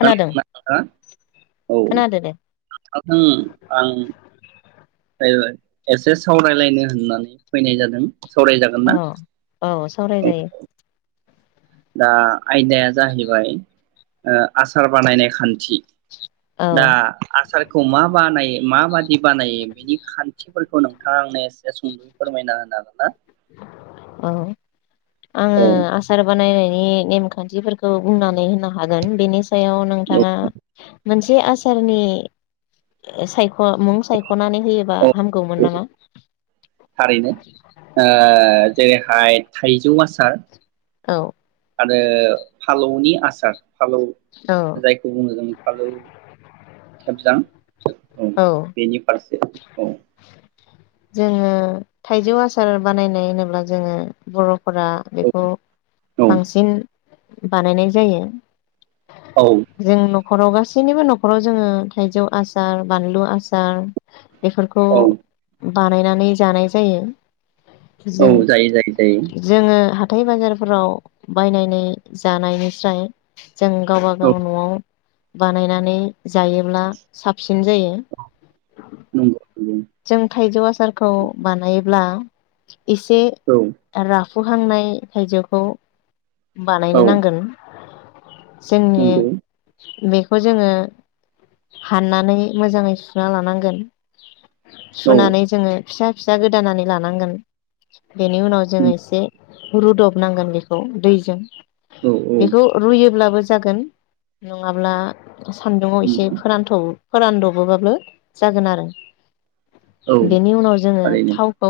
खोनादों औ खोनादो दे आं एसे सावरायलायनो होननानै फैनाय जादों। सावरायजागोन औ ना औ औ सावरायजायो दा आयदाया जाहैबाय ओ आसार बानायनाय खान्थि औ दा आसारखौ मा बानाय माबादि बानायो बिनि खान्थिफोर खौ नोंथाङा आंनो एसे सुंदयै फोरमायना होनो हागोना। औ आंङो औ आसार बानायनाय बेनि नेमखान्थिफोरखौ बुंनानै होनो हागोन बेनि सायाव औ नोंथाङा मोनथि जे आसारनि सायख मुं सायखनानै होयोबा औ हामगौमोन औ नामा? थारैनो ओह ओ जे बेहाय थाइजौ आसार औ आरो फालौ नि आसार फालौ औ जायखौ बुङो जों आलौ खेबजां। औ बेनि फारसे औ। जोङो थाइजौ आसार बानायनाय होनोब्ला जोङो बर' फोरा औ बेखौ औ बांसिन बानायनाय जायो। औ जों न नख'राव गासैनिबो नखराव जोङो थाइजौ आसार बानलु आसार बेफोरखौ औ बानायनानै जानाय जायो। औ जों जायो जायो जायो। जोङो हाथाय बाजारफोराव बायनानै जानायनिस्राय जों औ गावबागाव न'आव बानायनानै जायोब्ला साफ साबसिन जायो। नंगौ। नंगौ जों थाइजौ आसारखौ बानायोब्ला [inaudible] इसे औ रा मोनहांनाय थाइजौखौ औ बानायनो नांगोन। नंगौ जोंनि बे खौ जोङो हाननानै मोजाङै सुना लानांगोन। औ सुनानै जोङो फिसा फिसा गोदानानै लानांगोन। बेनि उनाव जोङो नंगौ एसे रुदबनांगोन बेखौ दैजों। औ औ बेखौ रुयोब्लाबो जागोन नङाब्ला सान्दुङाव एसे नंगौ फोरानथौवो फोरानदबोबाबो जागोन आरो। औ बेनि उनाव जोङो थारैनो थावखौ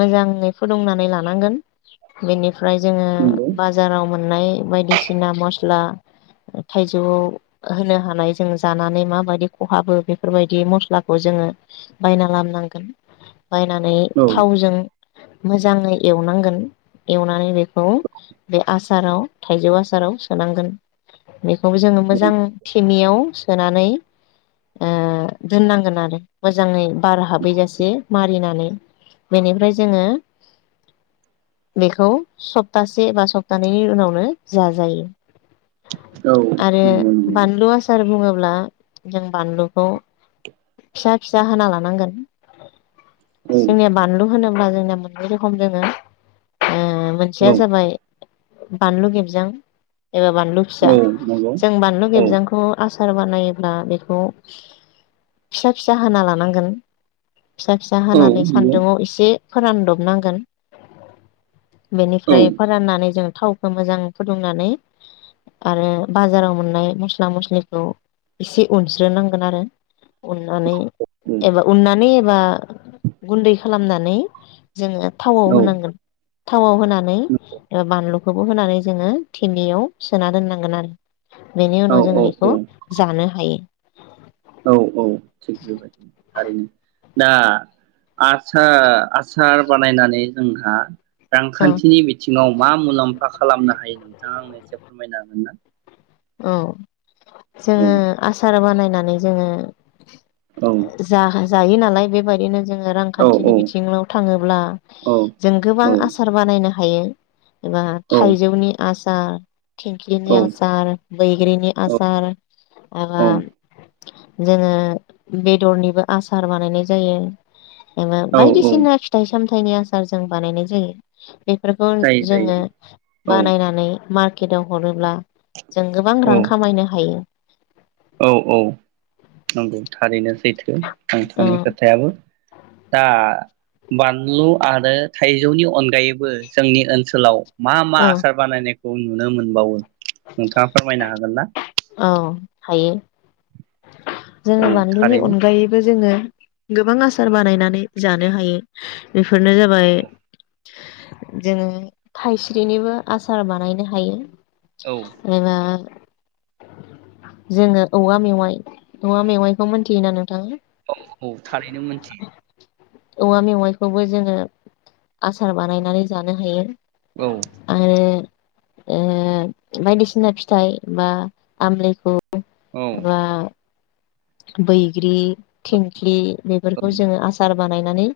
मोजाङै फुदुंनानै लानांगोन। बेनि फ्राय जोङो नंगौ बाजाराव मोन्नाय बायदिसिना मस्ला थाइजौआव होनो हानाय जों जानानै माबायदि खहाबो बेफोरबायदि मस्लाखौ जोङो बायना लाबोनांगोन। बायनानै औ थावजों मोजाङै एवनांगोन एवनानै बेखौ बे आसाराव थाइजौ आसाराव सोनांगोन। बेखौबो जोङो औ मोजां थेमायाव सोनानै ओ दोन्नांगोन आरो। मोजाङै बार हाबैजासे मारिनानै बेनिफ्राय जोङो बेखौ सप्तासे एबा सप्तानैनि उनावनो जाजायो। औ आरो नंगौ नंगौ बानलु आसार बुङो ब्ला जों बानलुखौ [inaudible] फिसा फिसा हाना लानांगोन। जोंनिया बानलु होनोब्ला जोंनिया मोनै रोखोम दोङो। ओ औ मोनसेया जाबाय बानलु गेबजां एबा बानलु फिसा औ नंगौ जों बानलु औ गेबजांखौ आस सार बानायोब्ला बेखौ फिसा फिसा हाना लानांगोन। फिसा फिसा औ नंगौ हानानै औ सान्दुंआव एसे फोरानदब नांगोन बेनिफ्राय फोरान्नानै जों थावखौ मोजां फुदुंनानै आरो बाजाराव मोन्नाय मस्ला मस्लिखौ एसे उनस्रोनांगोन आरो उन नानै औ एबा उननानै एब बा गुन्दै खालामनानै जोङो थावआव औ होनांगोन थावआव होन नानै ओ बानलु बेखौबो होनानै जोङो थिमियाव सोना दोननांगोन आरो। बेनि औ उनाव जों औ इखौ औ जानो हायो। औ औ थिग बेबादिनो थारैनो। दा आसा-आसार बानायनानै जोंहा औ रांखान्थिनि बिथिङाव मा मुलाम्फा खालामनो हायो नोंथाङा आंनो एसे फोरमायनो हागोन ना? उ। औ जोङो आसार बानाय नानै जोङो औ [unintelligible] जायो नालाय बेबायदिनो जोङो रांखान्थिनि औ बिथिङाव थाङोब्ला औ जों गोबां औ आसार बानायनो हायो। एबा औ थाइजौनि आस सार थिंक्लिनि आसार बैग्रिनि आसार एबा औ जोङो बेदरनिबो आसार बानायनाय जायो। एबा औ औ बायदिसिना फिथाइ सामथा फिथाइनि आसार जों बानायनाय जायो। बेफोरखौ जायो जायो जोङो औ बानायनानै मारक केटआव हरोब्ला जों गोबां रां खामायनो हायो। औ औ नंगौ थारैनो सैथो। थो औ नोथांनि खोथायाबो दा बानलु आरो थाइजौनि अनगायैबो जोंनि ओनसोलाव मा मा औ आसार बानायनाय खौ नुनो मोनबावो? नोंथाङा फोरमायनो हागोन ना? औ हायो। जोङो औ बानलुनि थारैनो अनगायैबो जोङो गोबां आसार बानायनानै जानो हायो बे फोरनो जाबाय जोङो थाइस्रिनिबो आसार बानायनो हायो। औ एबा जोङो औवा मेवाइ औवा मेवाइखौ मोनथियोना नोंथाङा? औ थारैनो मोनथियो औवा मेवाइखौबो जोङो आसार बानायनानै जानो हायो। औ आरो ओ बायदिसिना फिथाइ बा आमलायखौ, रा बैग्रि, औ थिंख्लि औ बेफोरखौ जोङो आसार, बानायनानै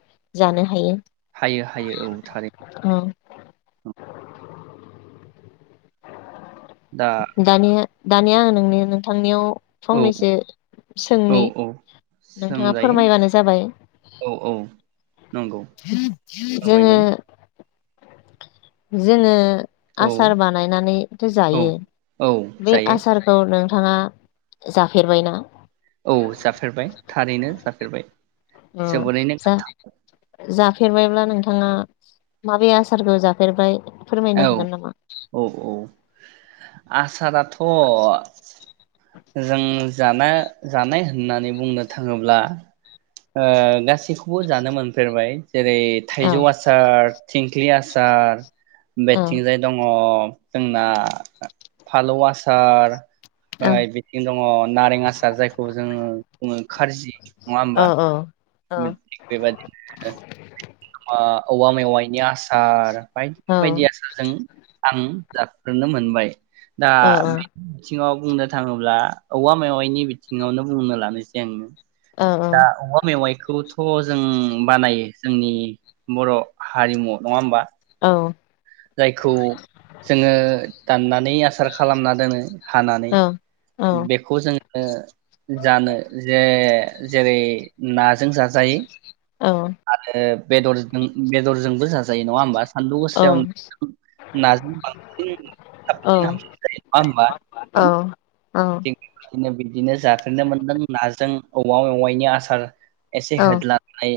जानो हायो। हायो हायो औ थारै, औ दा दानिया दानिया आं नोंनि नोंथांनियाव, औ फंनैसो औ सोंनि औ नोंथाङा सोंजायो फोरमायबानो जाबाय औ औ नंगौ जोङो फोरमायगोन जोङो औ आसार बानायनानैथो औ जायो औ बे जायो आसारखौ नों, नोंथाङा जाफेरबायना? औ जाफेरबाय थारैनो जाफेरबाय ओ जोबोरैनो जा जाफेरबायब्ला नोंथाङा माबे आसारखौ जाफेरबाय, फोरमायनो गोथाव हागोन नामा? आसारा थ' जों जाना जानाय होननानै बुंनो थाङोब्ला ओ गासैखौबो जानो मोनफेरबाय जेरै औ थाइजौ आसार थिंख्लि आसार, औ बेथिंजाय दङ, जोंना फालौ आसार, औ ओराय बिथिं दङ नारें आसार जायखौ जोङो, बुङो खारजि, नङा औ होमबा औ बेबादिनो मा औवा मेवाइनि आसार, औ बायदि बायदि आसारजों आं जाफेरनो मोनबाय, दा औ बिथिङाव बुंनो थाङोब्ला औवा मेवाइनि बिथिङावनो बुंनो लानोसै आङो। औ दा औ औवा मेवाखौ खौथ जों बानायो जोंनि बर हारिमु नङा होमबा? औ। जायखौ जोङो दाननानै आसार खालामना दोनो हानानै औ औ बेखौ जों ओ जानो जे जेरै नाजों जाजायो। आरो बेदरजों बेदरजोंबो जा जायो नङा होमबा? सान्दु गोसायाव औ नाजों बांसिन साबसिन हामसिन जायो नङा होनबा नोंथां? औ दिनो जाफेनो मोनदों नाजों औवा मेवाइनि आसार। एसे औ होदल्लानाय।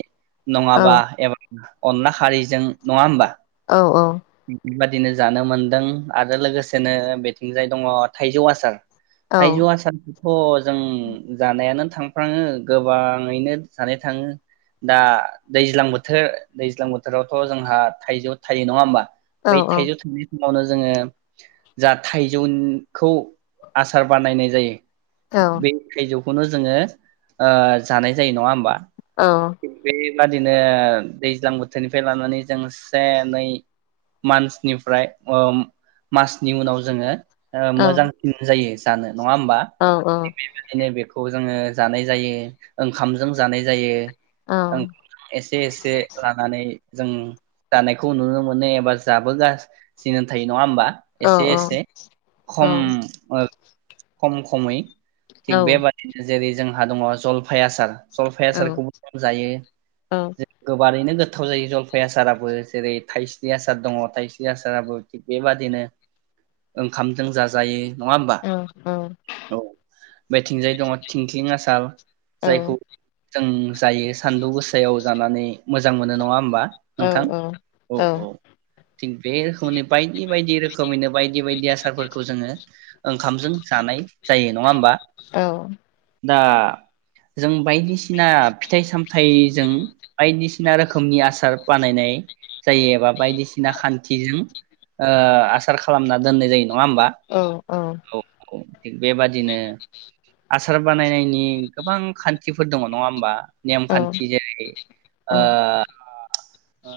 औ नङाबा एबा अनला खारैजों नङा होमबा? औ औ औ। [unintelligible] दिनो जानो मोनदों आरो लोगोसेनो बेथिंजाय दङ थाइजौ आसार। थाइजौ आसारखौथ जों जानायानो थांफ्राङो गोबाङैनो जानो थाङो दा दैज्लां बोथोर दैज्लां बोथोरावथ जोंहा थाइजौ थाइयो नङा होमबा? बै थायजौ [unintelligible] नआवनो जोङो जा थाइजौखौ आसार बानायनाय जायो। बे थायजौ खौनो जोङो ओ जानाय जायो नङा होमबा? औ। [unintelligible] दिनो दैज्लां बोथोरनिफ्राय लानानै जों से नै मान्चनिफ्राय ओम मासनि उनाव जोङो ओ मोजांसिन जायोस दानो नङा ओमबा [unintelligible] खौ जोङो जानाय जायो ओंखामजों जानाय जायो। ओं एसे एसे लानानै। जों जानायखौ नुनो मोनो एबा जाबोगासिनो थायो नङा ओमबा? एसे एसे खम ओ खम खमै। थि बे बादिनो जों जेरै जोंहा दङ जलफाय‌ आसार जलफाय आसारखौबो दायो [unintelligible] बारैनो गोथाव जायो जलफाय आसाराबो जेरै थाइस्रि आसार दङ थाइस्रि आसाराबो थिग बेबादिनो ओंखामजों जाजायो नङा होमबा ओ औ औ बेथिंजाय दङ थिंख्लिं आसार जायखौब जों जायो सान्दुं गोसायाव जानानै मोजां मोनो नङा ओमबा? औ औ औ थिग बे खनि बायदि बायदि रोखोमैनो बायदि बायदि आसारफोरखौ जोङो ओंखामजों जानाय जायो नङा होमबा? दा जों बायदिसिना फिथाइ सामथाइजों बायदिसिना रोखोमनि आसार बानायनाय जायो एबा बायदिसिना खान्थिजों आसार खालामना दोननाय जायो नङा होमबा औ थिग बेबादिनो आसार बानायनायनि गोबां खान्थिफोर दङ नङा होमबा? औ नेमखान्थि जेरै ओ औ ओ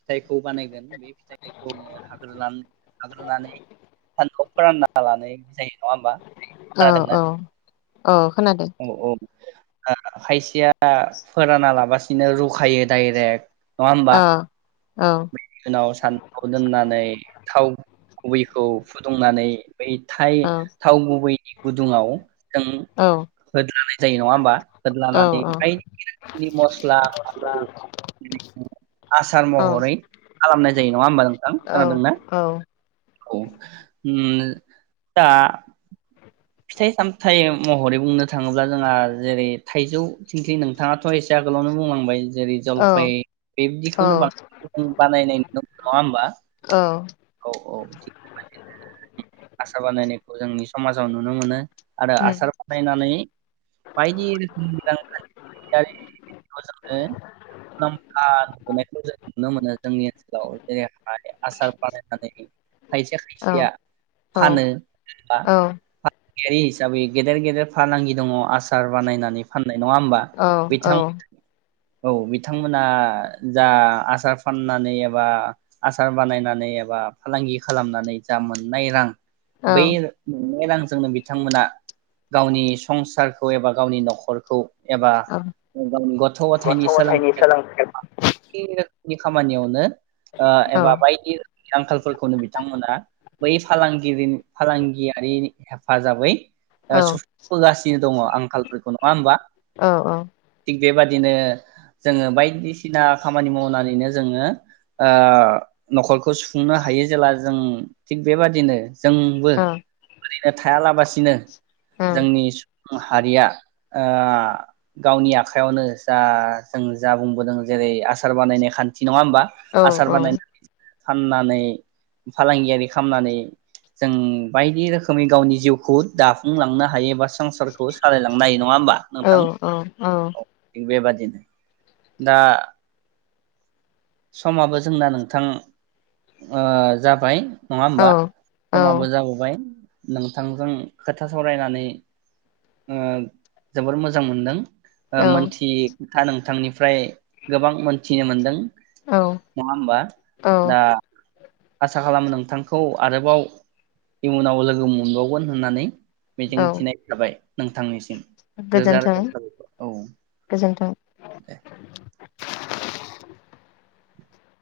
फिथाइखौ बानायगोन बे [unintelligible] लाग्रोनानै सान्दुंआव फोरानना लानाय जायो नङा होमबा? औ खोनादोंना औ औ खोनादों। औ औ खायसेया फोराना लाबसिनो रुखायो दडायरेक्ट नङा औ ओमबा? औ उनाव सान्दुंव दोननानै थाव गुबैखौ फुदुंनानै बै थ औ थाव गुबैनि गुदुङाव जों औ होद्लानाय जायो नङा होमबा औ होद्लानानै बायदि रोखोमनि मस्ला फालौ आसार महरै खालामनाय जायो नङा होमबा नोंथां खोनादोंना औ औ उ नो दा फिथाइ सामथायाइ महरै बुंनो थाङोब्ला जोंहा जेरै थाइजौ थिंख्लि नोंथाङाथ एसे आगोलावनो बुंलांबाय जेरै जलफाय बेबदिखौनो औ औ बांसिन बानाय नङा होमबा औ औ आसा बानायनायखौ जोंनि समाज मोाव नुनो मोनो आरो उम आसार बानायनानै बायदि रोखोमनि मोजां जो मुलाम्फा नोनायखौ जों नुनो मोनो जोंनि ओनसोलाव जेरैहाय आसार बानायनानै खायसे औ खायसेया औ फानो जेनबा औ फय हिसाबै गेदेर -गेदेर फालांगि दङ आसार बानायनानै फान नाय नङा होमबा बिथांमोन। औ बिथांमोना जा आसार फाननानै एबा आसार बानायनानै एबा फालांगि खालामनानै जा मोननाय रां। बै। रांजोंनो बिथांमोना गावनि संसारखौ एबा गावनि न'खरखौ एबा औ गावनि गथ' गथायनि सोलोंथाइ नि खामानियावनो। ओ औ एबा बायदि आंखालफोरखौनो बिथांमोना। बै फालांगिरिनि फालांगिया। हेफाजाबै। औ सुफुंबोगासिनो दङ आंखालफोरखौ नङा होमबा औ औ बेबादिनो जोङो बायदिसिना खामानि मावनानैनो जोङो ओ न'खरखौ सुफुंनो हायो जेब्ला जों थिग बेबादिनो जोंबो औ ओरैनो थायालासिनो। जोंनि सु हारिया ओ गावनि आखयावनो जा जों जा बुंबोदों जेरै आसार बानायनाय खान्थि नङा होमबा औ आसार औ बानायनानै फाननानै फालांगियारि खालामनानै जों बायदि रोखोम गावनि जिउखौ दाफुंलांनो हायोबास संसारखौ सालायलांनो हायो नङा हबा औ नोंथां औ औ बेबादि बिदिनो दा समाबो जोंना नोंथां ओ जाबाय। नङा होमबा औ समाबो जाबोबाय। नोंथांजों खोथा सावरायनानै ओ जोबोर मोजां मोनदों ओ औ मोनथि खोथा नोंथांनिफ्राय गोबां मोनथिनो मोनदों- औ नङा होनबा दा। आसा खालामो नोंथांखौ आरोबाव इयुनाव लोगो मोनबावगोन होननानै। मिजिं औ थिनाय जाबाय। नोंथांनिसिम। रोजा गोजोन्थों रोज साबायखर औ गोजोन्थों दे।